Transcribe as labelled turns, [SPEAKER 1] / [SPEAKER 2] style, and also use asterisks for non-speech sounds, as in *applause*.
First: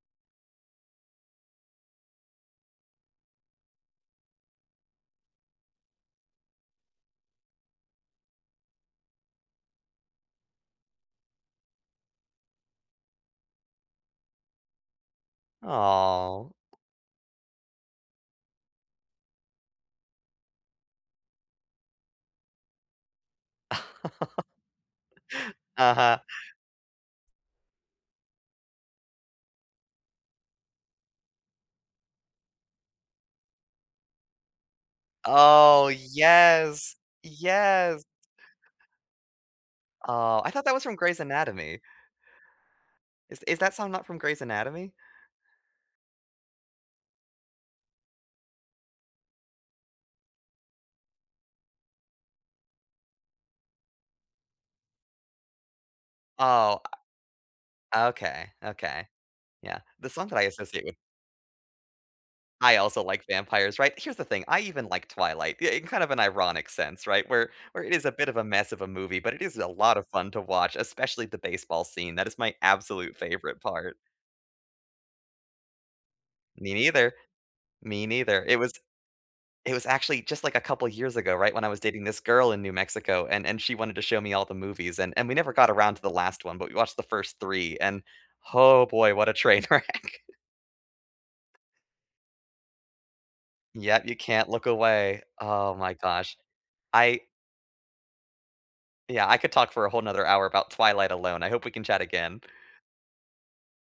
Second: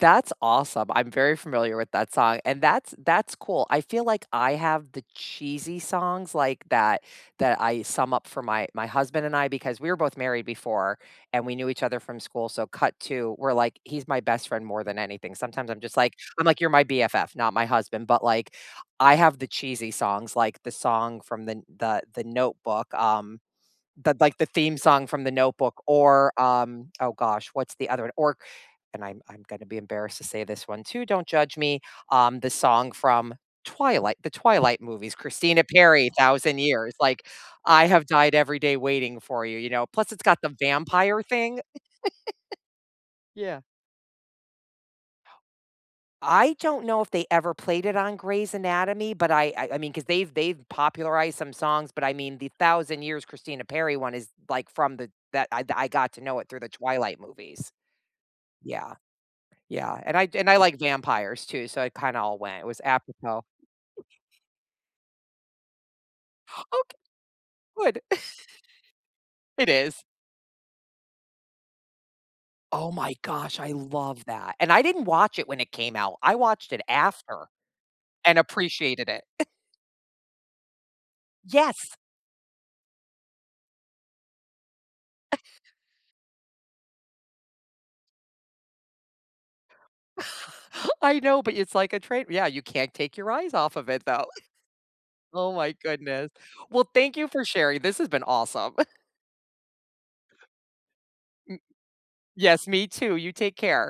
[SPEAKER 1] That's awesome, I'm very familiar with that song, and that's that's cool. I feel like I have the cheesy songs like that, that I sum up for my my husband and I because we were both married before and we knew each other from school, so cut to, we're like he's my best friend more than anything, sometimes I'm just, like I'm,
[SPEAKER 2] Aw.
[SPEAKER 1] like, "You're my BFF, not my husband," but, like, I have the cheesy songs, like, the song from the N the the Notebook, um but, like,
[SPEAKER 2] *chuckles*
[SPEAKER 1] the theme song from The Notebook
[SPEAKER 2] Uh-huh.
[SPEAKER 1] or, um, oh, gosh, what's the other one, or c and I'm I'm gonna be embarrassed to say this one too, don't judge me, um, the song from Twilight, the Twilight movies, Christina
[SPEAKER 2] Oh,
[SPEAKER 1] Perri, Thousand Years,
[SPEAKER 2] yes,
[SPEAKER 1] like, "I
[SPEAKER 2] yes.
[SPEAKER 1] have died every day waiting for you," you know, plus it's got
[SPEAKER 2] Oh, I
[SPEAKER 1] the
[SPEAKER 2] thought that was from Grey's
[SPEAKER 1] vampire thing.
[SPEAKER 2] Anatomy.
[SPEAKER 1] *chuckles*
[SPEAKER 2] Is is
[SPEAKER 1] Yeah.
[SPEAKER 2] that song not from Grey's Anatomy?
[SPEAKER 1] I don't know if they ever played it on Grey's Anatomy, but, I I I mean, 'cause they've they've popularized some songs, but, I mean the Thousand Years Christina Perri one is, like, from the that I I got to know it through the
[SPEAKER 2] Oh
[SPEAKER 1] Twilight movies.
[SPEAKER 2] Okay,
[SPEAKER 1] Yeah,
[SPEAKER 2] okay, yeah,
[SPEAKER 1] yeah,
[SPEAKER 2] the
[SPEAKER 1] and I
[SPEAKER 2] song that
[SPEAKER 1] j
[SPEAKER 2] I
[SPEAKER 1] and I like
[SPEAKER 2] associate with
[SPEAKER 1] vampires too, so it kinda all went, it
[SPEAKER 2] I
[SPEAKER 1] was
[SPEAKER 2] also like
[SPEAKER 1] apropos.
[SPEAKER 2] vampires, right? Here's the thing, I even like Twilight, yeah, in kinda an ironic
[SPEAKER 1] Ok
[SPEAKER 2] sense, right? Where where it
[SPEAKER 1] Good
[SPEAKER 2] is a bit of a mess of a movie, but,
[SPEAKER 1] *chuckles*
[SPEAKER 2] it is a
[SPEAKER 1] It
[SPEAKER 2] lotta
[SPEAKER 1] is.
[SPEAKER 2] fun to watch, especially the baseball scene, that is my
[SPEAKER 1] Oh, my
[SPEAKER 2] absolute
[SPEAKER 1] gosh,
[SPEAKER 2] favorite
[SPEAKER 1] I
[SPEAKER 2] part.
[SPEAKER 1] love that, and I didn't watch it when it came out. I watched
[SPEAKER 2] Me
[SPEAKER 1] it
[SPEAKER 2] neither,
[SPEAKER 1] after
[SPEAKER 2] me
[SPEAKER 1] and
[SPEAKER 2] neither, it was
[SPEAKER 1] appreciated it.
[SPEAKER 2] it was actually just, like, a couple of years ago, right, when I was
[SPEAKER 1] Yes.
[SPEAKER 2] dating this girl in New Mexico, and and she wanted to show me all the movies and and we never got around to the last one, but, we watched the 1st 3 and oh, boy, what a train wreck. *chuckles*
[SPEAKER 1] *chuckles* I know, but y it's like a train wr yeah, you can't take your eyes off of
[SPEAKER 2] Yeah,
[SPEAKER 1] it
[SPEAKER 2] you
[SPEAKER 1] though.
[SPEAKER 2] can't look away,
[SPEAKER 1] Oh, my
[SPEAKER 2] oh, my
[SPEAKER 1] goodness.
[SPEAKER 2] gosh.
[SPEAKER 1] Well, thank
[SPEAKER 2] I
[SPEAKER 1] you for sharing, this has been awesome.
[SPEAKER 2] Yeah, I could talk for a whole 'nother hour about Twilight alone, I
[SPEAKER 1] M
[SPEAKER 2] hope we can chat again.
[SPEAKER 1] yes, me too, you take care.